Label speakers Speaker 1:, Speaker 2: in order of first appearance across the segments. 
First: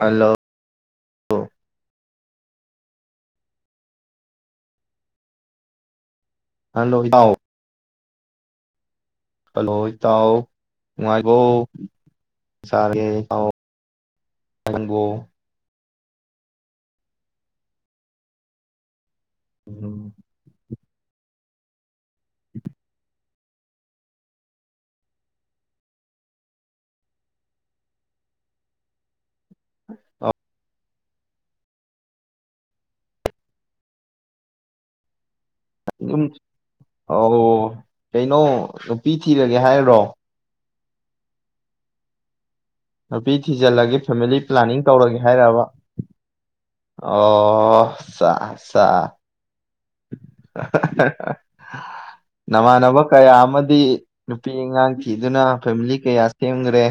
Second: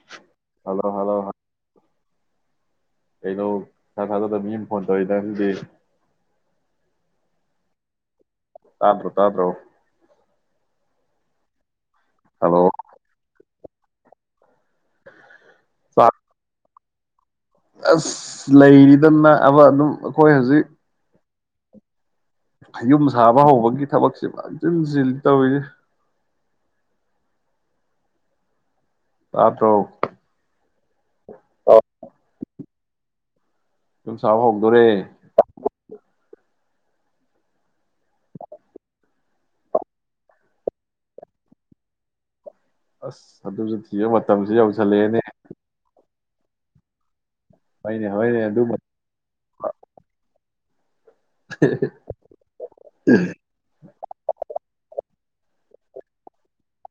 Speaker 1: Hello
Speaker 2: ꯍ hello ꯍ ꯀꯩꯅꯣ ꯏꯊꯥ ꯊꯥꯖꯗꯅꯥ ꯃꯤ ꯑꯃꯥ ꯐꯣꯟ ꯇꯧꯔꯛꯏꯗꯥ
Speaker 1: ꯍꯂꯣ ꯏꯇꯥꯎ
Speaker 2: ꯇꯥꯕꯔꯣ꯫
Speaker 1: ꯍꯜꯂꯣ ꯏꯇꯥꯎ ꯅꯨꯡꯉꯥꯏꯒꯣ
Speaker 2: ꯍꯜꯂꯣ
Speaker 1: ꯆꯔꯦ ꯏꯇꯥꯎ [unintelligible]
Speaker 2: ꯋꯥ ꯑꯁ ꯂꯩꯅꯤ ꯑꯗꯨꯑꯕ ꯑꯗꯨꯝ
Speaker 1: ꯎꯝ
Speaker 2: ꯑꯩꯈꯣꯏ ꯍꯧꯖꯤꯛ ꯑꯌꯣ ꯃ ꯊꯥꯕ ꯍꯧꯕꯒꯤ ꯊꯕꯛꯁꯦ ꯃꯥꯡꯁꯤꯟꯁꯤꯜꯂꯤ ꯇꯧꯔꯤꯅꯦ ꯇꯥꯄ꯭ꯔꯣ ꯑ ꯌꯨꯝ ꯆꯕ ꯍꯥꯎꯗꯣꯔꯦ
Speaker 1: ꯝ ꯑꯣꯧ ꯀꯩꯅꯣ ꯅꯨꯄꯤ ꯊꯤꯔꯒꯦ ꯍꯥꯏꯔꯣ ꯅꯨꯄꯤ
Speaker 2: ꯑꯁ ꯑꯗꯨꯁꯨ
Speaker 1: ꯊꯤꯖꯤꯜꯂꯒꯦ
Speaker 2: ꯊꯤꯕ
Speaker 1: ꯐꯦꯃꯤꯂꯤ
Speaker 2: ꯃꯇꯝꯁꯨ
Speaker 1: ꯄ꯭ꯂꯥꯅꯤꯡ
Speaker 2: ꯌꯧꯁꯜꯂꯛꯑꯦꯅꯦ
Speaker 1: ꯇꯧꯔꯒꯦ ꯍꯥꯏꯔꯑꯔꯕ
Speaker 2: ꯍꯣꯏꯅꯦ ꯍꯣꯏꯅꯦ ꯑꯗꯨ
Speaker 1: ꯆꯥ
Speaker 2: ꯑꯗꯨ
Speaker 1: [unintelligible] ꯅꯃꯥꯟꯅꯕ ꯀꯌꯥ ꯑꯃꯗꯤ ꯅꯨꯄꯤ ꯑꯉꯥꯡ ꯐꯤꯗꯨꯅ ꯐꯦꯃꯤꯂꯤ ꯀꯌꯥ ꯁꯦꯝꯈ꯭ꯔꯦ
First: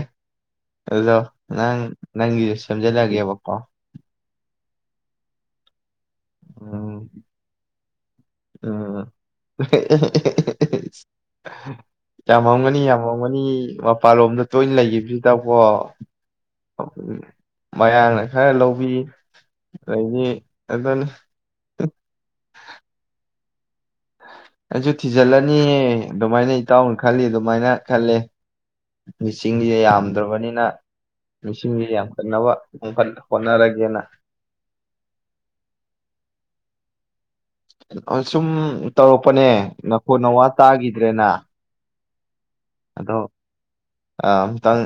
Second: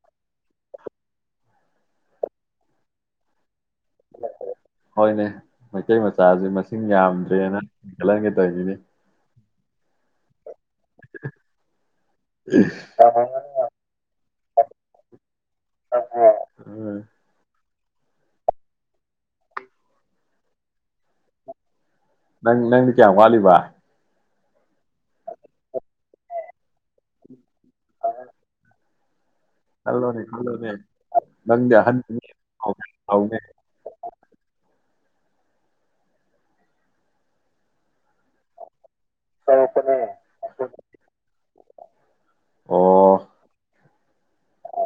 Speaker 1: ꯑꯗꯣ ꯅꯪ ꯅꯪꯒꯤꯁꯨ ꯁꯦꯝꯖꯤꯜꯂꯒꯦꯕꯀꯣ
Speaker 2: ꯍꯣꯏꯅꯦ ꯃꯩꯇꯩ ꯃꯆꯥꯁꯦ ꯃꯁꯤꯡ
Speaker 1: ꯎꯝ
Speaker 2: ꯌꯥꯝꯗ꯭ꯔꯦꯅ ꯍꯦꯟꯒꯠꯍꯟꯒꯗꯧꯒꯤꯅꯤ
Speaker 1: [unintelligible] ꯌꯥꯝ ꯉꯝꯒꯅꯤ ꯌꯥꯝ ꯉꯝꯒꯅꯤ ꯃꯄꯥꯟꯂꯣꯝꯗ ꯇꯣꯏꯅ ꯂꯩꯌꯦꯕꯤ ꯠꯇꯄꯣ
Speaker 2: ꯎꯝ
Speaker 1: [inaudible] ꯃꯌꯥꯝꯅ ꯈꯔ ꯂꯧꯕꯤ ꯑꯗꯤ ꯑꯗꯨꯅ
Speaker 2: ꯅꯪ ꯅꯪꯗꯤ ꯀꯌꯥꯝ ꯋꯥꯠꯂꯤꯕ
Speaker 1: ꯑꯩꯁꯨ ꯊꯤꯖꯤꯜꯂꯅꯤꯍꯦ ꯑꯗꯨꯃꯥꯏꯅ ꯏꯇꯥꯎꯅ ꯈꯜꯂꯤꯝ ꯑꯗꯨꯃꯥꯏꯅ ꯈꯜꯂꯦ ꯃꯤꯁꯤꯡꯁꯦ
Speaker 2: ꯈꯜꯂꯣꯅꯦ
Speaker 1: ꯌꯥꯝꯗ꯭ꯔꯕꯅꯤꯅ
Speaker 2: ꯈꯜꯂꯣꯅꯦ ꯅꯪꯗꯤ
Speaker 1: ꯃꯤꯁꯤꯡꯁꯦ
Speaker 2: ꯑꯍꯟꯅꯤ
Speaker 1: ꯌꯥꯝꯈꯠꯅꯕꯈ
Speaker 2: ꯍꯧꯅꯦ
Speaker 1: ꯍꯣꯠꯅꯔꯒꯦꯅ ꯁꯨꯝ ꯇꯧꯔꯛꯄꯅꯦ ꯅꯈꯣꯟ ꯅꯋꯥ ꯇꯥꯈꯤꯗ꯭ꯔꯦꯅ
Speaker 2: ꯑꯣ
Speaker 1: ꯑꯗꯣ ꯑ ꯑꯃꯨꯛꯇꯪ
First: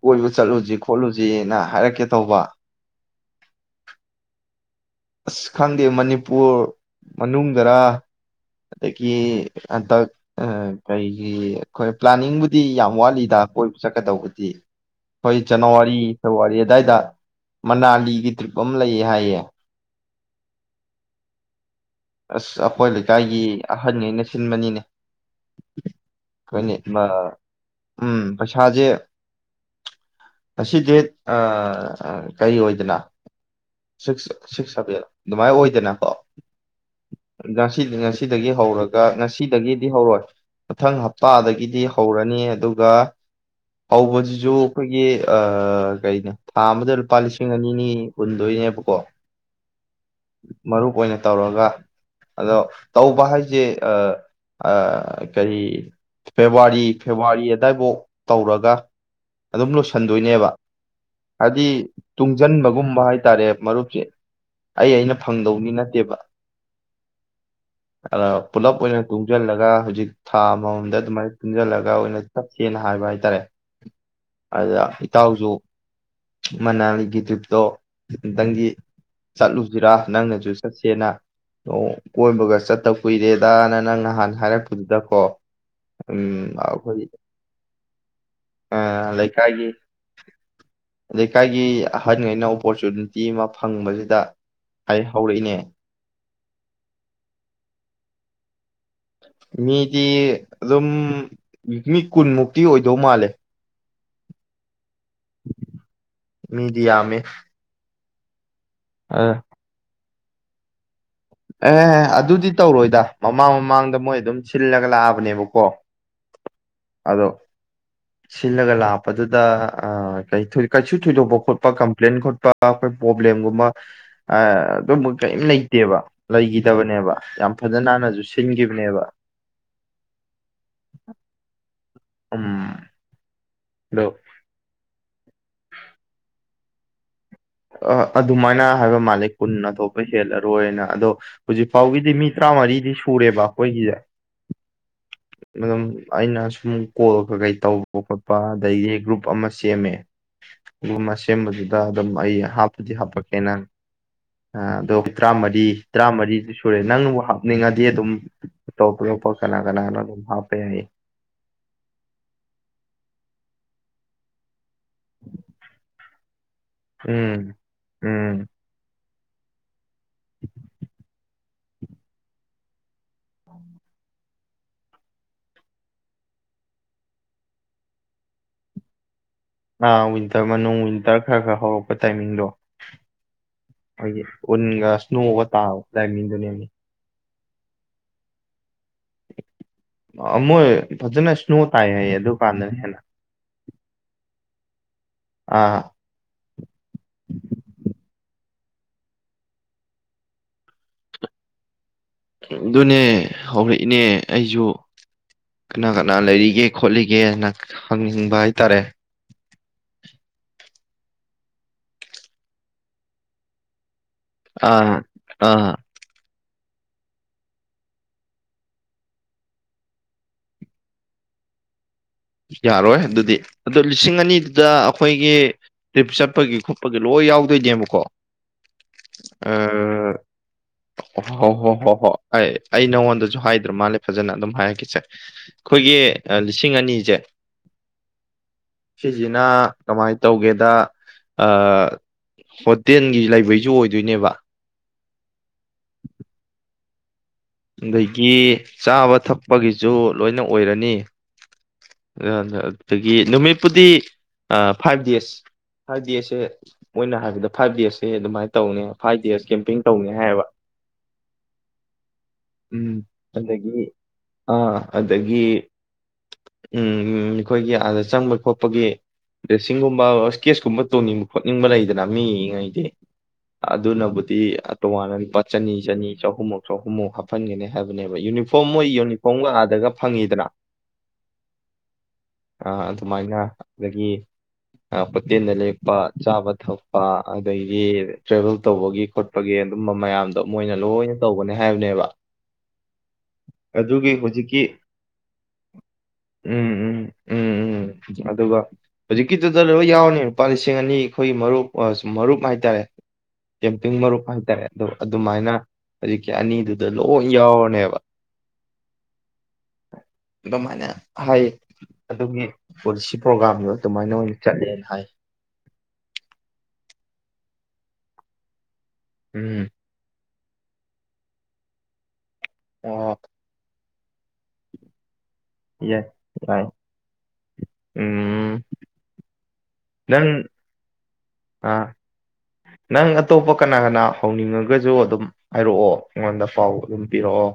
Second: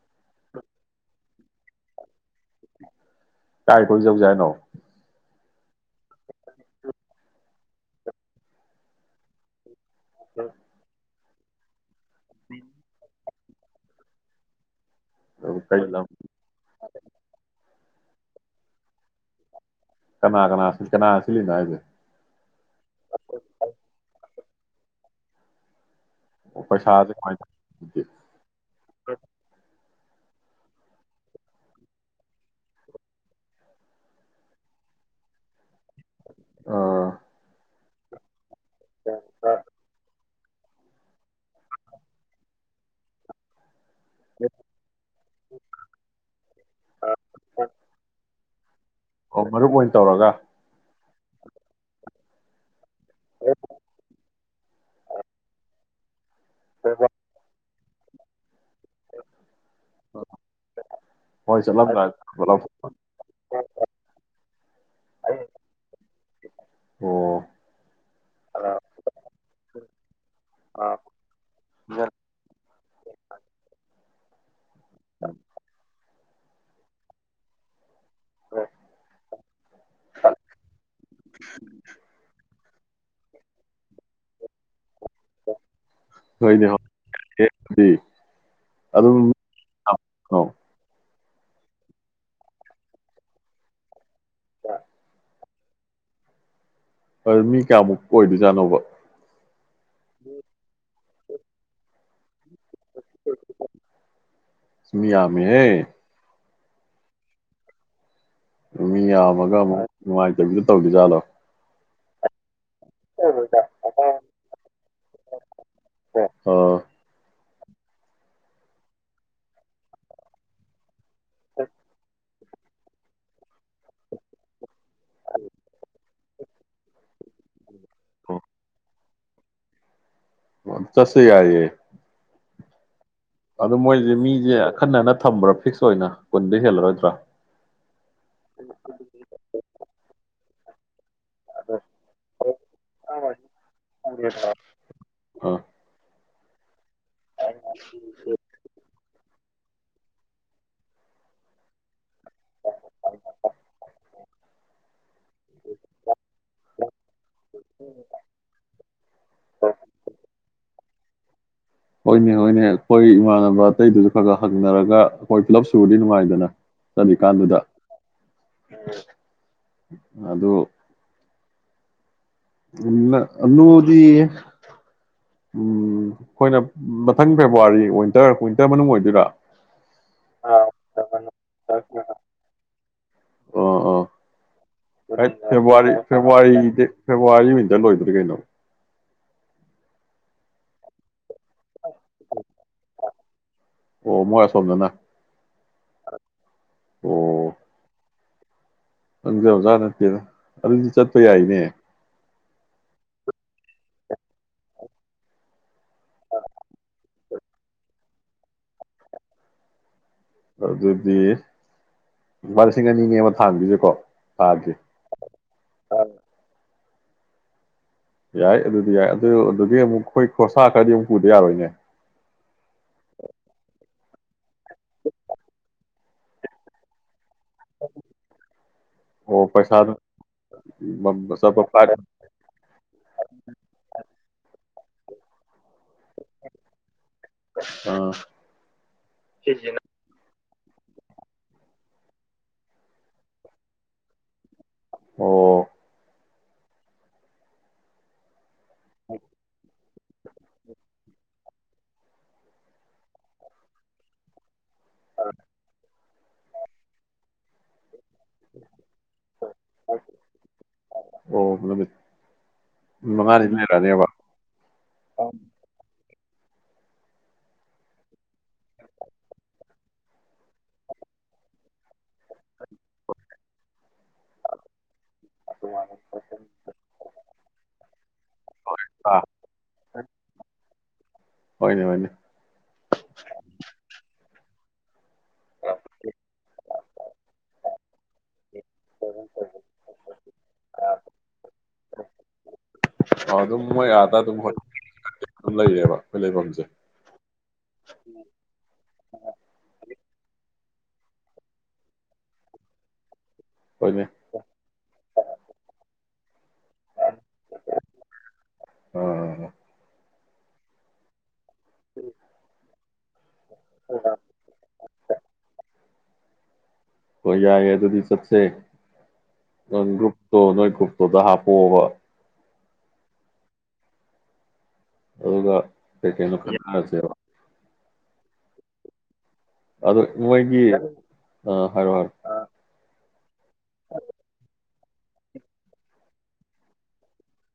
Speaker 1: ꯀꯣꯏꯕ ꯆꯠꯂꯨꯁꯤ ꯈꯣꯠꯂꯨ ꯖꯤꯅ ꯍꯥꯏꯔꯛꯀꯦ ꯇꯧꯕ
Speaker 2: ꯀꯥꯏ ꯀꯣꯏꯖꯧꯖꯦ ꯍꯥꯏꯅꯣ
Speaker 1: ꯑꯁ ꯈꯪꯗꯦ ꯃꯅꯤꯄꯨꯔ ꯃꯅꯨꯡꯗꯔꯥ ꯑꯗꯒꯤ ꯍꯟꯇꯛ ꯑ ꯀꯩ ꯒꯤ ꯑꯩꯈꯣꯏ ꯄ꯭ꯂꯥꯟꯅꯤꯡꯕꯨꯗꯤ ꯌꯥꯝ ꯋꯥꯠꯂꯤꯗ ꯀꯣꯏꯕ ꯆꯠꯀꯗꯧꯕꯗꯤ ꯍꯣꯏ
Speaker 2: ꯀꯩ
Speaker 1: ꯖꯅꯋꯥꯔꯤ
Speaker 2: ꯂꯝ
Speaker 1: ꯐꯦꯕꯋꯥꯔꯤ ꯑꯗꯥꯏꯗ ꯃꯅꯥꯂꯤꯒꯤ ꯇ꯭ꯔꯤꯞ ꯑꯃ ꯂꯩꯌꯦ ꯍꯥꯏꯌꯦ
Speaker 2: ꯀꯅꯥ ꯀꯅꯥ ꯀꯅꯥ ꯁꯤꯜꯂꯤꯅꯣ ꯍꯥꯏꯁꯦ
Speaker 1: ꯑꯁ ꯑꯩꯈꯣꯏ ꯂꯩꯀꯥꯏꯒꯤ ꯑꯍꯟꯉꯩꯅ ꯁꯤꯟꯕꯅꯤꯅꯦ
Speaker 2: ꯑꯣ
Speaker 1: ꯈꯣꯏꯅꯤ ꯃ
Speaker 2: ꯄꯩꯁꯥꯁꯦ ꯀꯃꯥꯏꯅ ꯇꯧꯒꯦ
Speaker 1: ꯝ ꯄꯩꯁꯥꯖꯦ ꯉꯁꯤ ꯗꯦꯠ ꯑ ꯑ ꯀꯔꯤ ꯑꯣꯏꯗꯅ ꯁꯤꯛꯁ ꯁꯤꯛꯁ ꯁꯕꯦꯟ ꯑꯗꯨꯃꯥꯏꯅ ꯑꯣꯏꯗꯅꯀꯣ
Speaker 2: ꯑꯥ
Speaker 1: ꯉꯁꯤ ꯉꯁꯤꯗꯒꯤ ꯍꯧꯔꯒ ꯉꯁꯤꯗꯒꯤꯗꯤ ꯍꯧꯔꯣꯏ ꯃꯊꯪ ꯍꯞꯇꯥꯗꯒꯤꯗꯤ ꯍꯧꯔꯅꯤ ꯑꯗꯨꯒ ꯍꯧꯕꯁꯤꯁꯨ ꯑꯩꯈꯣꯏꯒꯤ ꯑ ꯀꯩꯩꯅꯣ ꯊꯥ ꯑꯃꯗ ꯂꯨꯄꯥ ꯂꯤꯁꯤꯡ ꯑꯅꯤꯅꯤ ꯍꯨꯟ ꯗꯣꯏꯅꯦꯕ
Speaker 2: ꯑꯣ ꯃꯔꯨꯞ ꯑꯣꯏ ꯇꯧꯔꯒ
Speaker 1: ꯑꯣꯏꯅ ꯇꯧꯔꯒ ꯑꯗꯣ ꯇꯧꯕ ꯍꯥꯏꯁꯦ ꯑ ꯑ ꯀꯔꯤ ꯐꯦꯕꯋꯥꯔꯤ ꯐꯦꯕꯋꯥꯔꯤ ꯗꯥꯏꯕꯣꯛ ꯇꯧꯔꯒ ꯑꯗꯨꯝ ꯂꯣꯏꯁꯤꯟꯗꯣꯏꯅꯦꯕ
Speaker 2: ꯍꯣꯏ
Speaker 1: ꯍꯥꯏꯗꯤ
Speaker 2: ꯆꯠꯂꯝꯗꯥꯏ ꯂꯧꯊꯣꯛ
Speaker 1: ꯇꯨꯡꯖꯟꯕꯒꯨꯝꯕ ꯍꯥꯏꯇꯥꯔꯦ ꯃꯔꯨꯞꯁꯦ ꯑꯩ ꯑꯩꯅ ꯐꯪꯗꯧꯗꯤ ꯅꯠꯇꯦꯕ
Speaker 2: ꯑꯣ
Speaker 1: ꯑꯗ ꯄꯨꯂꯞ ꯑꯣꯏꯅ ꯇꯨꯡꯖꯜꯂꯒ ꯍꯧꯖꯤꯛ ꯊꯥ ꯑꯃꯃꯝꯗ ꯑꯗꯨꯃꯥꯏꯅ ꯇꯨꯡꯖꯜꯂꯒ ꯑꯣꯏꯅ ꯆꯠꯁꯦꯅ ꯍꯥꯏꯕ ꯍꯥꯏꯇꯥꯔꯦ ꯑꯗ ꯏꯇꯥꯎꯁꯨ ꯃꯅꯥꯂꯤꯒꯤ ꯇ꯭ꯔꯤꯞꯇꯣ ꯇꯪꯒꯤ ꯆꯠꯂꯨꯁꯤꯔꯥ ꯅꯪꯅꯁꯨ ꯆꯠꯁꯤ ꯅꯥ ꯇꯧ ꯀꯣꯏ ꯒ ꯆꯠꯇ ꯀꯨꯏꯔꯦꯗꯅ ꯅꯪ ꯅꯍꯥꯟ ꯍꯥꯏꯔꯛꯄꯗꯨꯗ ꯀꯣ ꯎ
Speaker 2: ꯍꯣꯏꯅꯦ ꯍꯣꯏꯅꯦ
Speaker 1: ꯑꯩꯈꯣꯏꯒꯤ
Speaker 2: ꯑꯗꯨꯗꯤ ꯑꯗꯨꯝ
Speaker 1: ꯂꯩꯀꯥꯏꯒꯤ
Speaker 2: ꯑꯧ
Speaker 1: ꯑꯗꯩꯀꯥꯏꯒꯤ ꯑꯍꯟꯉꯩꯅ ꯑꯣꯄꯣꯔꯆꯨꯅꯤꯇꯤ ꯑꯃ ꯐꯪꯕꯁꯤꯗ ꯑꯩ ꯍꯧꯔꯛꯏꯅꯦ
Speaker 2: ꯃꯤ ꯀꯌꯥꯃꯨꯛ ꯑꯣꯏꯗꯣꯏꯖꯥꯠꯅꯣꯕ
Speaker 1: ꯃꯤꯗꯤ ꯑꯗꯨꯝ ꯃꯤ ꯀꯨꯟꯃꯨꯛꯇꯤ ꯑꯣꯏꯗꯧ ꯃꯥꯜꯂꯦ
Speaker 2: ꯃꯌꯥ ꯃ
Speaker 1: ꯃ ꯃꯤꯗꯤꯌꯥ ꯃ
Speaker 2: ꯃꯤ ꯌꯥꯕꯒ ꯅꯨꯡꯉꯥꯏꯇꯕꯤꯗ ꯇꯧꯗꯖꯥꯠꯂꯣ
Speaker 1: ꯑꯗꯨꯗꯤ ꯇꯧꯔꯣꯏꯗ ꯃꯃꯥꯡ ꯃꯃꯥꯡꯗ ꯃꯣꯏ ꯑꯗꯨꯝ ꯁꯤꯜꯂꯒ ꯂꯥꯛꯑꯕꯅꯦꯕꯀꯣ
Speaker 2: ꯑꯥ
Speaker 1: ꯑꯗꯣ ꯁꯤꯜꯂꯒ ꯂꯄ ꯑꯗꯨꯗ ꯑ ꯀꯩ ꯊ ꯀꯁꯨ ꯈꯣꯠꯄ ꯀꯄ꯭ꯂꯦꯟꯟ ꯈꯠ ꯑꯩꯈꯣꯏ ꯄ꯭ꯔꯣꯕ꯭ꯂꯦꯝꯒꯨꯝꯕ ꯑꯗꯨꯝꯕ ꯀꯔꯤꯝ ꯂꯩꯇꯦꯕ ꯂꯩꯒꯤꯗꯕꯅꯦꯕ ꯌꯥꯝ ꯐꯖ ꯅꯥꯟꯅꯁꯨ ꯁꯤꯟꯈꯤꯕꯅꯦꯕ
Speaker 2: ꯆꯠꯁꯦ ꯌꯥꯏꯌꯦ
Speaker 1: ꯎꯝ
Speaker 2: ꯑꯗꯨ
Speaker 1: ꯑꯗꯣ
Speaker 2: ꯃꯣꯏꯁꯦ ꯃꯤꯁꯦ ꯑꯈꯟꯅꯅ ꯊꯝꯕ꯭ꯔꯥ ꯐꯤꯛꯁ ꯑꯣꯏꯅ ꯀꯨꯟꯗꯤ ꯍꯦꯜꯂꯔꯣꯏꯗ꯭ꯔꯥ
Speaker 1: ꯑ ꯑꯗꯨꯃꯥꯏꯅ ꯍꯥꯏꯕ ꯃꯥꯜꯂꯤ ꯄꯨꯨꯟꯅ ꯊꯣꯛꯄꯩ ꯍꯦꯜꯂꯔꯣꯏꯅ ꯑꯗꯣ ꯍꯧꯖꯤꯛ ꯐꯥꯎꯒꯤꯗꯤ ꯃꯤ ꯇꯔꯥꯃꯔꯤꯗꯤ ꯁꯨꯔꯦꯕ ꯑꯩꯈꯣꯏꯒꯤꯁꯦ
Speaker 2: ꯑꯥ
Speaker 1: ꯎꯝ ꯑꯩꯅ ꯁꯨꯝ ꯀꯣꯜ ꯀꯥꯀꯩ ꯇꯧꯕ ꯈꯣꯠꯄ ꯑꯗꯩꯗꯤ ꯒ꯭ꯔꯨꯞ ꯑꯃ ꯁꯦꯝꯃꯦ ꯑꯗꯨꯒꯨꯝꯕ ꯁꯦꯝꯕꯗꯨꯗ ꯑꯗꯨꯝ ꯑꯩ ꯍꯥꯞꯄꯨꯗꯤ ꯍꯥꯞꯄꯛꯀꯦ ꯅꯪ ꯑꯗꯣ ꯇꯔꯥꯃꯔꯤ ꯇꯔꯥꯃꯔꯤꯁꯤ ꯁꯨꯔꯦ ꯅꯪꯕꯨ ꯍꯥꯞꯅꯤꯡꯉꯗꯤ ꯑꯗꯨꯝ ꯑꯇꯣꯞꯄꯇꯣꯞꯄ ꯀꯅꯥ ꯀꯅꯥꯅꯣ ꯍꯥꯞꯄꯦꯃꯤ
Speaker 2: ꯍꯣꯏꯅꯦ ꯍꯣꯏꯅꯦ ꯑꯩꯈꯣꯏ ꯏꯃꯥꯟꯅꯕ ꯑꯇꯩꯗꯨꯁꯨ ꯈꯥ ꯒꯥ ꯍꯎ ꯊꯦꯡꯅꯔꯒ ꯑꯩꯈꯣꯏ ꯄꯨꯤꯂꯞ ꯁꯨꯔꯗꯤ ꯅꯨꯡꯉꯥꯏꯗꯅ
Speaker 1: ꯎꯝ
Speaker 2: ꯆꯠꯂꯤꯀꯥꯟꯗꯨꯗ
Speaker 1: ꯎꯝ
Speaker 2: ꯑꯗꯣ ꯑꯗꯨꯂꯨꯗꯤ ꯑꯩꯈꯣꯏꯅ ꯃꯊꯪ ꯐꯦꯕꯋꯥꯔꯤ ꯋꯤꯟꯇꯔ ꯋꯤꯟꯇꯔ ꯃꯅꯨꯡ ꯑꯣꯏꯗꯣꯏꯔꯥ
Speaker 1: ꯑ ꯋꯤꯟꯇꯔ ꯃꯅꯨꯡ ꯋꯤꯟꯇꯔ ꯈꯔ ꯈꯔ ꯍꯧꯔꯛꯄ ꯇꯥꯏꯃꯤꯡꯗꯣ
Speaker 2: ꯑꯣ ꯑꯣ
Speaker 1: ꯑꯩꯈꯣꯏꯒꯤ ꯎꯟꯒ ꯁ꯭ꯅꯣꯒ ꯇꯥꯕ
Speaker 2: ꯐꯦꯕꯋꯥꯔꯤ
Speaker 1: ꯇꯥꯏꯃꯤꯡꯗꯨꯅꯦꯃꯤ
Speaker 2: ꯐꯦꯕꯋꯥꯔꯤꯗ ꯐ ꯋꯥꯔꯤ ꯃꯤꯇ ꯂꯣꯏꯗ꯭ꯔꯔꯤ ꯀꯩꯅꯣ
Speaker 1: ꯃꯣꯏ ꯐꯖꯅ ꯏꯁꯅꯣ ꯇꯥꯏ ꯍꯥꯏ ꯑꯗꯨ ꯀꯥꯟꯗꯅ ꯍꯦꯟꯅ
Speaker 2: ꯑꯣ ꯃꯣꯔ ꯁꯣꯝꯅꯅ
Speaker 1: ꯑꯥ
Speaker 2: ꯈꯪꯖꯥꯕ ꯖꯥꯠ ꯅꯠꯇꯦꯗ ꯑꯗꯨꯗꯤ ꯆꯠꯄ ꯌꯥꯏꯅꯦ
Speaker 1: ꯑꯗꯨꯅꯦ ꯍꯧꯔꯛꯏꯅꯦ ꯑꯩꯁꯨ ꯀꯅꯥ ꯀꯅꯥ ꯂꯩꯔꯤꯒꯦ ꯈꯣꯠꯂꯤꯒꯦꯅ ꯍꯪꯅꯤꯡꯕ ꯍꯥꯏ ꯇꯔꯦ
Speaker 2: ꯑꯗꯨꯗꯤ ꯂꯨꯄꯥ ꯂꯤꯁꯤꯡ ꯑꯅꯤꯅꯦꯕ ꯊꯥꯟꯕꯤꯁꯦꯀꯣ
Speaker 1: ꯑꯥ ꯑꯥ
Speaker 2: ꯌꯥꯏ ꯑꯗꯨꯗꯤ ꯌꯥꯏ ꯑꯗꯨ ꯑꯗꯨꯒꯤ ꯑꯃꯨꯛ ꯑꯩꯈꯣꯏ ꯈꯣꯔꯁꯥ ꯈꯔꯗꯤ ꯑꯃꯨꯛ ꯄꯨꯗ ꯌꯥꯔꯣꯏꯅꯦ
Speaker 1: ꯌꯥꯔꯣꯏ ꯑꯗꯨꯗꯤ ꯑꯗꯨꯗꯣ ꯂꯤꯁꯤꯡ ꯑꯅꯤꯗꯨꯗ ꯑꯩꯈꯣꯏꯒꯤ ꯇ꯭ꯔꯤꯞ ꯆꯠꯄꯒꯤ ꯈꯣꯠꯄꯒꯤ ꯂꯣꯏ ꯌꯥꯎꯗꯣꯏ ꯅꯦꯕꯀꯣ
Speaker 2: ꯑꯣ
Speaker 1: ꯑ
Speaker 2: ꯄꯩꯁꯥꯗꯨ ꯃꯝ-
Speaker 1: ꯍꯣꯏ
Speaker 2: ꯆꯠꯄ
Speaker 1: ꯍꯣꯏ
Speaker 2: ꯐ꯭ꯂꯥꯏꯠ
Speaker 1: ꯍꯣꯏ ꯍꯣꯏ ꯑꯩ ꯑꯩ ꯅꯉꯣꯟꯗꯁꯨ ꯍꯥꯏꯗ꯭ꯔꯣ ꯃꯥꯜꯂꯦ ꯐꯖꯅ ꯑꯗꯨꯝ ꯍꯥꯏꯔꯛꯀꯦ [unintelligible] ꯑꯩꯈꯣꯏꯒꯤ ꯂꯤꯁꯤꯡ ꯑꯅꯤꯁꯦ
Speaker 2: ꯑꯥ
Speaker 1: ꯁꯤꯖꯤꯅꯥ ꯀꯃꯥꯏ ꯇꯧꯒꯦꯗ ꯍꯣꯇꯦꯜꯒꯤ ꯂꯩꯕꯩꯁꯨ ꯑꯣꯏꯗꯣꯏꯅꯦꯕ
Speaker 2: ꯑꯣ
Speaker 1: ꯑꯗꯒꯤ ꯆꯥꯕ ꯊꯄꯒ ꯨ ꯂꯣꯏꯅ ꯑꯣꯏꯔꯅꯤ ꯑꯗꯨꯗꯒꯤ ꯅꯨꯃꯤꯠꯄꯨꯗꯤ ꯐꯥꯏꯚ ꯗꯦꯖ ꯐꯥꯏꯚ ꯗꯦꯖꯁꯦ ꯃꯣꯏꯅ ꯍꯥꯏꯕꯗ ꯐꯥꯏꯚ ꯗꯦꯁ ꯁꯦ ꯑꯗꯨꯃꯥꯏꯅ ꯇꯧꯅꯦ ꯐꯥꯏꯚ ꯗꯦꯖ ꯀꯦꯝꯄꯤꯡ ꯇꯧꯅꯤ ꯍꯥꯏꯌꯦꯕ
Speaker 2: ꯑꯣ ꯅꯨꯃꯤꯠ
Speaker 1: ꯎꯝ
Speaker 2: ꯃꯉꯥꯅꯤ
Speaker 1: ꯑꯗꯒꯤ
Speaker 2: ꯂꯩꯔꯛꯑꯅꯦꯕ
Speaker 1: ꯑꯥ ꯑꯗꯒꯤ ꯎꯝ ꯑꯩꯈꯣꯏꯒꯤ ꯑꯥꯗ ꯆꯪꯕ ꯈꯣꯠꯄꯒꯤ ꯗ꯭ꯔꯦꯁꯤꯡꯒꯨꯝꯕ ꯏꯁꯀꯦꯁꯀꯨꯝꯕ ꯇꯣꯡꯅꯤꯡꯕ ꯈꯣꯠꯅꯤꯡꯕ ꯂꯩꯗꯅ ꯃꯤꯉꯩꯗꯤ ꯑꯗꯨꯅꯕꯨꯗꯤ ꯇꯣꯉꯥꯟꯅꯅ ꯂꯨꯄꯥ ꯆꯅꯤ ꯆꯅꯤ ꯆꯍꯨꯝꯃꯨꯛ ꯆꯍꯨꯝꯃꯨꯛ ꯍꯥꯞꯐꯟꯒꯅꯤ ꯍꯥꯏꯕꯅꯦꯕ ꯌꯨꯅꯤꯐꯣꯔꯝ ꯃꯣꯏ
Speaker 2: ꯑꯥ
Speaker 1: ꯌꯨꯅꯤꯐꯣꯔꯝꯒ ꯑꯥꯗꯒ ꯐꯪꯉꯤꯗꯅ
Speaker 2: ꯍꯅꯦ ꯍꯅꯦ
Speaker 1: ꯑꯗꯨꯃꯥꯏꯅ ꯑꯗꯒꯤ ꯍꯇꯦꯜꯗ ꯂꯦꯛꯞꯄ ꯆꯥꯕ ꯊꯛꯄ ꯑꯗꯩ ꯇ꯭ꯔꯕꯦꯜ ꯇꯧꯕꯒꯤ ꯈꯣꯠꯄꯒꯤ ꯑꯗꯨꯝꯕ ꯃꯌꯥꯝꯗꯣ ꯃꯣꯏꯅ ꯂꯣꯏꯅ ꯇꯧꯧꯕꯅꯤ ꯍꯥꯏꯕꯅꯦꯕ
Speaker 2: ꯑ ꯑꯗꯨꯝ ꯃꯣꯏ
Speaker 1: ꯑꯗꯨꯒꯤ
Speaker 2: ꯑꯥꯗ ꯑꯗꯨꯝ ꯍꯣꯏ
Speaker 1: ꯍꯧꯖꯤꯛꯀꯤ
Speaker 2: ꯑꯗꯨꯝ ꯂꯩꯌꯦꯕ ꯑꯩꯈꯣꯏ ꯂꯩꯐꯝꯁꯦ
Speaker 1: ꯎꯝ ꯎꯝ ꯎꯝ ꯎꯝ ꯑꯗꯨꯒ ꯍꯧꯖꯤꯛꯀꯤ ꯌꯥꯎꯅꯤ ꯂꯨꯄꯥ ꯂꯤꯁꯤꯡ ꯑꯅꯤ ꯑꯩꯈꯣꯏꯒꯤ ꯃꯔꯨꯞ ꯃꯔꯨꯞ ꯍꯥꯏꯇꯥꯔꯦ ꯀꯦꯝꯄꯤꯡ
Speaker 2: ꯍꯣꯏꯅꯦ
Speaker 1: ꯃꯔꯨꯞ ꯍꯥꯏꯇꯥꯔꯦ ꯑꯗꯣ ꯑꯗꯨꯃꯥꯏꯅ ꯍꯧꯖꯤꯛꯀꯤ ꯑꯅꯤꯗꯨꯗ ꯂꯣꯏ ꯌꯥꯎꯔꯅꯦꯕ
Speaker 2: ꯑꯥ
Speaker 1: ꯏ ꯃꯅꯦ ꯍꯥꯏ ꯑꯗꯨꯝ ꯃꯤ ꯄꯁꯤ ꯄ꯭ꯔꯣꯒꯥꯝꯗꯨꯣ ꯑꯗꯨꯃꯥꯏꯅ ꯑꯣꯏꯅ ꯆꯠꯂꯦꯅ ꯍꯥꯏ
Speaker 2: ꯍ ꯌꯥꯏꯌꯦꯗꯨꯗꯤꯖꯠꯁꯦ
Speaker 1: ꯎꯝ
Speaker 2: ꯅ ꯇ ꯅꯣꯏ ꯈꯨꯨꯞꯇꯣꯗ ꯍꯥꯄꯣꯕ
Speaker 1: ꯑꯣ
Speaker 2: ꯍꯧꯒ
Speaker 1: ꯌꯥꯏ
Speaker 2: ꯐ ꯀꯩꯅ ꯈꯔꯦ
Speaker 1: ꯌꯥꯏ ꯎꯝ
Speaker 2: ꯑꯗꯣ
Speaker 1: ꯅꯪ
Speaker 2: ꯃꯣꯏꯒꯤ ꯑꯥ
Speaker 1: ꯑ
Speaker 2: ꯍꯥꯏꯔꯣ ꯍꯥꯏꯔꯣ
Speaker 1: ꯅꯪ ꯑꯇꯣꯞꯄ ꯀꯅꯥ ꯀꯅꯥ ꯍꯧꯅꯤꯡꯉ ꯑꯗꯨꯒꯁꯨ ꯑꯗꯨꯝ ꯍꯥꯏꯔꯛꯑꯣ ꯑꯩꯉꯣꯟꯗ ꯄꯥꯎ ꯑꯗꯨꯝ ꯄꯤꯔꯛꯑꯣ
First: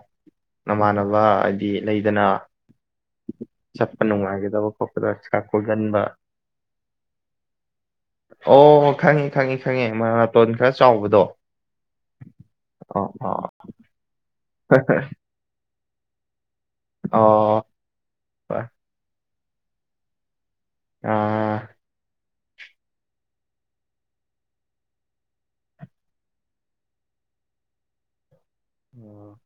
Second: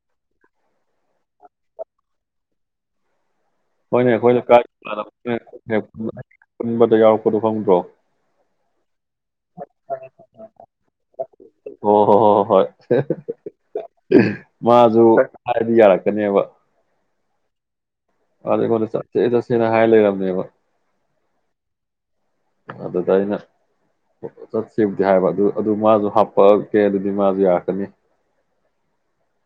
Speaker 1: ꯅꯃꯥꯟꯅꯕ ꯍꯥꯏꯗꯤ ꯂꯩꯗꯅ ꯆꯠꯄ
Speaker 2: ꯍꯣꯏꯅꯦ
Speaker 1: ꯅꯨꯡꯉꯥꯏꯒꯗꯕ ꯈꯣꯠꯀꯗꯕ ꯈꯔ
Speaker 2: ꯑꯩꯈꯣꯏꯅ
Speaker 1: ꯀꯣꯏꯒꯟꯕ
Speaker 2: ꯄꯨꯟꯕꯗ ꯌꯥꯎꯔꯛꯄꯗꯣ ꯐꯪꯗ꯭ꯔꯣ
Speaker 1: ꯑꯣ ꯈꯪꯉꯤ ꯈꯪꯉꯤ ꯈꯪꯉꯤ ꯃꯔꯅꯥꯇꯣꯟ ꯈꯔ ꯆꯥꯎꯕꯗꯣ
Speaker 2: ꯍꯣ ꯍꯣ ꯍꯣ ꯍꯣꯏ
Speaker 1: ꯑꯥ ꯑꯥ
Speaker 2: ꯗꯤ ꯌꯥꯂꯛ ꯀꯅꯤꯕ
Speaker 1: ꯑꯣ
Speaker 2: ꯑꯗꯦ ꯍꯂꯦ ꯆꯦꯦ ꯁꯤꯅ ꯍꯥꯏ ꯂꯩꯔꯝꯅꯦꯕ
Speaker 1: ꯑꯥ
Speaker 2: ꯑꯗꯨꯗ ꯑꯩꯅ ꯆꯠꯁꯤꯕꯨꯗꯤ ꯍꯥꯏꯕ ꯑꯗꯨ ꯑꯗꯨ ꯃꯥꯁꯨ ꯍꯥꯞꯄꯛꯀꯦ ꯑꯗꯨꯗꯤ ꯃꯥꯁꯨ ꯌꯥꯔꯛꯀꯅꯤ
Speaker 1: ꯑꯣ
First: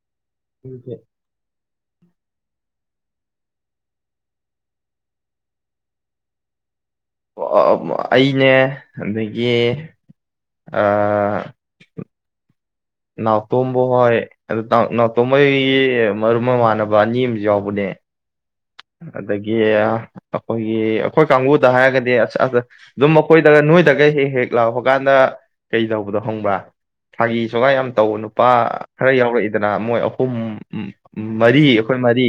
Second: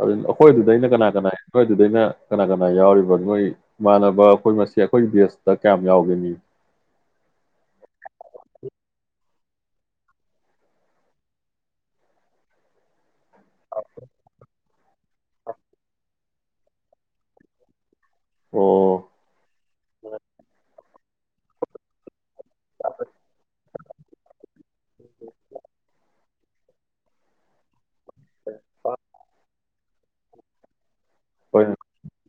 Speaker 2: ꯑꯗꯨ ꯑꯩꯈꯣꯏꯗꯨꯗ ꯑꯩꯅ ꯀꯅꯥ ꯀꯅꯥ ꯑꯩꯈꯣꯏꯗꯨꯗꯩꯅ ꯀꯅꯥ ꯀꯅꯥ ꯌꯥꯎꯔꯤꯕ ꯅꯣꯏ ꯏꯃꯥꯟꯅꯕ ꯑꯩꯈꯣꯏ ꯃꯁꯤ ꯑꯩꯈꯣꯏꯒꯤ ꯗꯦꯁꯇ ꯀꯌꯥꯝ ꯌꯥꯎꯒꯅꯤ
Speaker 1: ꯌꯦ ꯑ ꯅꯅꯥꯇꯨꯝꯕꯣ ꯍ ꯑꯗꯨ ꯎ ꯅꯥꯎꯇꯣꯈꯩꯒꯤ ꯃꯔꯨꯞ ꯃꯃꯥꯟꯅꯕ ꯑꯅꯤ ꯑꯃꯁꯨ ꯌꯥꯎꯕꯅꯦ
Speaker 2: ꯑꯣ
Speaker 1: ꯑꯗꯒꯤ ꯑꯩꯈꯣꯏꯒꯤ ꯑꯩꯈꯣꯏ ꯀꯥꯡꯕꯨꯗ ꯍꯥꯏꯔꯒꯗꯤ ꯑꯁ ꯑ ꯑꯗꯨꯝ ꯃꯈꯣꯏꯗꯒ ꯅꯣꯏꯗꯒ ꯍꯦꯛ ꯍꯦꯛ ꯂꯥꯛꯄ ꯀꯥꯟꯗ ꯀꯩ ꯇꯧꯕꯗꯣ ꯍꯪꯕ꯭ꯔ ꯐꯥꯒꯤ ꯁꯣꯒꯥꯏ ꯌꯥꯝ ꯇꯧꯕ ꯅꯨꯄꯥ ꯈꯔ ꯌꯥꯎꯔꯛꯏꯗꯅ ꯃꯣꯏ ꯑꯍꯨꯝ ꯃꯔꯤ
Speaker 2: ꯍꯣꯏ
Speaker 1: ꯑꯩꯈꯣꯏ ꯃꯔꯤ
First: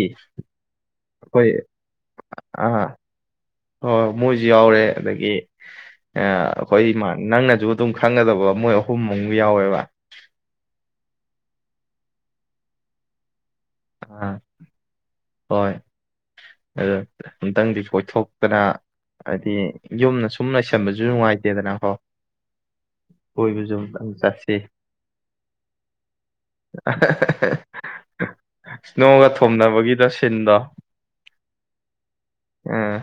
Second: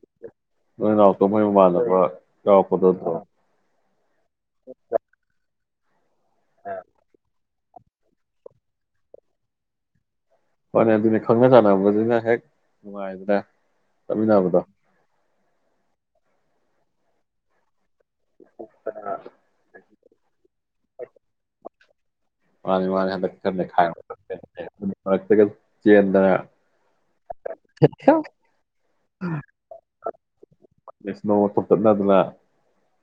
Speaker 2: ꯅꯣꯏ ꯅꯥꯎꯛꯇꯣ ꯃꯩ
Speaker 1: ꯑꯩꯈꯣꯏ
Speaker 2: ꯃꯃꯥꯟꯅꯕ
Speaker 1: ꯑꯥ
Speaker 2: ꯆꯥꯎꯔꯛꯄꯗꯣꯠꯇ
Speaker 1: ꯍꯣꯏ ꯃꯣꯏꯁꯨ ꯌꯥꯎꯔꯦ ꯑꯗꯒꯤ [inaudible] ꯑꯩꯈꯣꯏ ꯏꯃ ꯅꯪꯅꯁꯨ ꯑꯗꯨꯝ ꯈꯪꯒꯗꯕ ꯃꯣꯏ ꯑꯍꯨꯝꯃꯨ ꯌꯥꯎꯋꯦꯕ
Speaker 2: ꯍꯅꯤ ꯑꯗꯨꯅꯤ ꯈꯪꯅ ꯆꯥꯟꯅꯕꯁꯤꯅ ꯍꯦꯛ ꯅꯨꯡꯉꯥꯏꯗ꯭ꯔꯦ
Speaker 1: ꯑꯥ
Speaker 2: ꯀꯃꯤꯅꯕꯗ
Speaker 1: ꯍꯣꯏ ꯑ ꯑꯨꯇꯪꯗꯤ ꯀꯣꯏꯊꯣꯛ ꯅ ꯍꯥꯏꯗꯤ ꯌꯨꯝꯅ ꯁꯨꯝꯅ ꯆꯝꯕꯁꯨ ꯅꯨꯡꯉꯥꯏꯇꯦꯗꯅ ꯍꯣ ꯆꯠꯁꯤ
Speaker 2: [unintelligible]
Speaker 1: ꯏꯁꯅꯣꯒ ꯊꯣꯅꯕꯒꯤꯗ ꯁꯤꯟꯗꯣ
Speaker 2: ꯅꯦꯁꯅꯣ ꯊꯣꯞꯇꯠꯅꯗꯅ
Speaker 1: ꯎꯝ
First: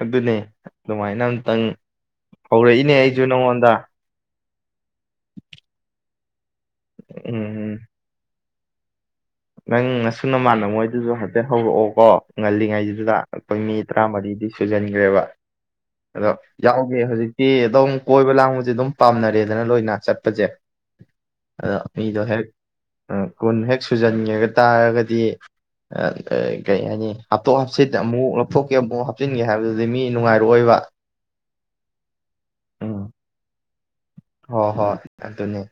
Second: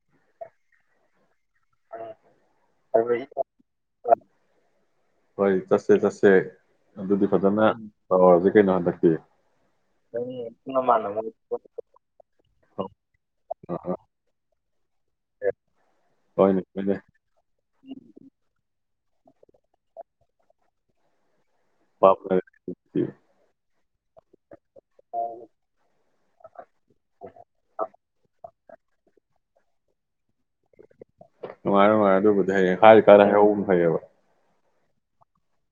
Speaker 1: ꯑꯗꯨꯅꯦ ꯑꯗꯨꯃꯥꯏꯅ ꯑꯝꯇꯪ ꯍꯧꯔꯛꯏꯅꯦ ꯑꯩꯁꯨ ꯅꯪꯉꯣꯟꯗ
Speaker 2: ꯍꯣꯏ ꯇꯁꯦ ꯇꯁꯦ ꯑꯗꯨꯗꯤ ꯐꯖꯅ
Speaker 1: ꯎꯝ
Speaker 2: ꯇꯧꯔ ꯀꯩꯅꯗꯇ
Speaker 1: ꯅꯪ ꯉꯁꯨ ꯅꯃꯥꯟꯅꯕ ꯃꯣꯏꯗꯨꯁꯨ ꯍꯥꯏꯐꯦꯠ ꯍꯧꯔꯛꯑꯣꯀꯣ ꯉꯜꯂꯤꯉꯩꯁꯤꯗꯨꯗ ꯑꯩꯣꯏ ꯃꯤ
Speaker 2: ꯍꯣꯏꯅꯦ
Speaker 1: ꯇꯔꯥꯃꯔꯤꯗꯤ ꯁꯨꯖꯟꯈ꯭ꯔꯦꯕ ꯑꯗꯣ
Speaker 2: ꯍꯣꯏꯅꯦ
Speaker 1: ꯌꯥꯎꯒꯦ ꯍꯧꯖꯤꯛꯇꯤ ꯑꯗꯨꯝ ꯀꯣꯏꯕ ꯂꯥꯡꯕꯗꯤ ꯑꯗꯨꯝ ꯄꯥꯝꯅꯔꯦꯗꯅ ꯂꯣꯏꯅ ꯆꯠꯄꯁꯦ ꯑꯗꯣ ꯃꯤꯗꯣ
Speaker 2: ꯄꯥꯝꯅꯔꯦ
Speaker 1: ꯍꯦꯛ ꯀꯨꯟ ꯍꯦꯛ ꯁꯨꯖ ꯌꯦꯒꯠ ꯇꯥꯔꯒꯗꯤ ꯀꯩ ꯍꯥꯏꯅꯤ ꯍꯥꯞꯇꯣꯛ ꯍꯥꯞꯆꯤꯠ ꯑꯃꯨꯛ ꯊꯣꯛꯀꯦ ꯑꯃꯨꯛ ꯍꯥꯞꯆꯤꯟꯒꯦ ꯍꯥꯏꯕꯗꯨꯗꯤ ꯃꯤ ꯅꯨꯡꯉꯥꯏꯔꯛꯑꯣꯏꯕ
Speaker 2: ꯅꯨꯡꯉꯥꯏ ꯅꯨꯡꯉꯥꯏꯔꯦ ꯑꯗꯨꯕꯨꯗꯤ ꯍꯌꯦꯡ ꯍꯥꯏ ꯇꯔ ꯍꯍꯧꯕ ꯐꯩꯌꯦꯕ
Speaker 1: ꯍꯣ ꯍꯣꯏ ꯑꯗꯨꯅꯤ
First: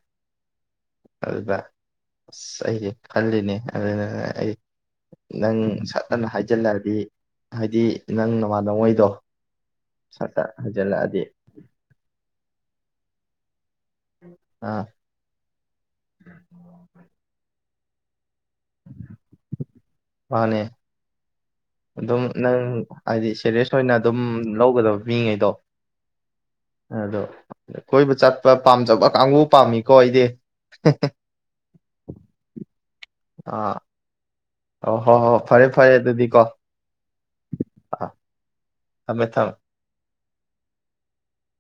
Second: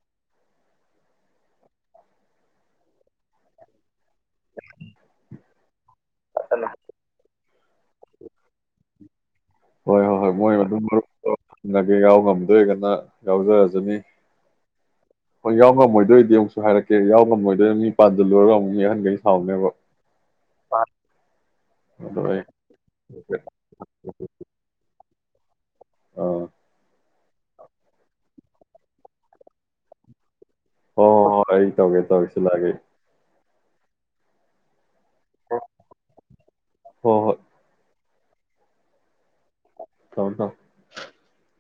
Speaker 1: ꯑꯗꯨꯗ ꯑꯁ ꯑꯩꯗꯤ ꯈꯜꯂꯤꯅꯦ ꯑꯗꯨꯅ ꯑ ꯑꯩ ꯅꯪ ꯅ ꯍꯩꯖꯜꯂꯗꯤ ꯍꯥꯏꯗꯤ ꯅꯪ ꯅꯃꯥꯟꯗꯉꯣꯏꯗꯣ
Speaker 2: ꯍꯣꯏ ꯍꯣꯏ ꯍꯣꯏ ꯃꯣꯏꯅ ꯑꯗꯨꯝ ꯃꯔꯒꯦ ꯌꯥꯎ ꯉꯝꯗꯣꯏꯒꯅ ꯌꯥꯧꯖ
Speaker 1: ꯑꯥ
Speaker 2: ꯍꯣꯏ ꯌꯥꯎ ꯉꯝꯃꯣꯏꯗꯣꯏꯗꯤ ꯑꯃꯨꯛꯁꯨ ꯍꯥꯏꯔꯛꯀꯦ ꯌꯥꯎ ꯉꯝꯃꯣꯏꯗꯣꯏ ꯃꯤ [unintelligible]
Speaker 1: ꯃꯥꯅꯦ꯫
Speaker 2: ꯑꯗꯣ
Speaker 1: ꯑꯗꯨꯝ
Speaker 2: ꯑꯩ
Speaker 1: ꯅꯪ ꯍꯥꯏꯗꯤ
Speaker 2: ꯍꯥꯏꯐꯦꯠ
Speaker 1: ꯁꯦꯔꯤꯌꯁ ꯑꯣꯏꯅ ꯑꯗꯨꯝ ꯂꯧꯒꯗꯕꯅꯤ꯫ ꯃꯤꯉꯩꯗꯣ
Speaker 2: ꯑꯥ
Speaker 1: ꯑꯗꯣ ꯀꯣꯏꯕ ꯆꯠ ꯄꯥꯝꯖꯕ ꯀꯥꯡꯕꯨ ꯄꯥꯝꯃꯤꯀꯣ ꯑꯩꯗꯤ ꯫
Speaker 2: ꯍꯣꯌ ꯑꯩ ꯇꯧꯒꯦ ꯇꯧ ꯒꯦ ꯁꯤꯂꯥꯒꯦ ꯑꯩ
Speaker 1: ꯑꯥ꯫ ꯑꯣ ꯍꯣꯏ -ꯍꯣꯏ ꯐꯔꯦ - ꯐꯔꯦ ꯑꯗꯨꯗꯤ ꯀꯣ
Speaker 2: ꯍꯣꯏ ꯍꯣꯏ
Speaker 1: ꯑꯥ ꯊꯝꯃꯦ - ꯊꯥꯝꯃꯦ꯫
Speaker 2: [unintelligible]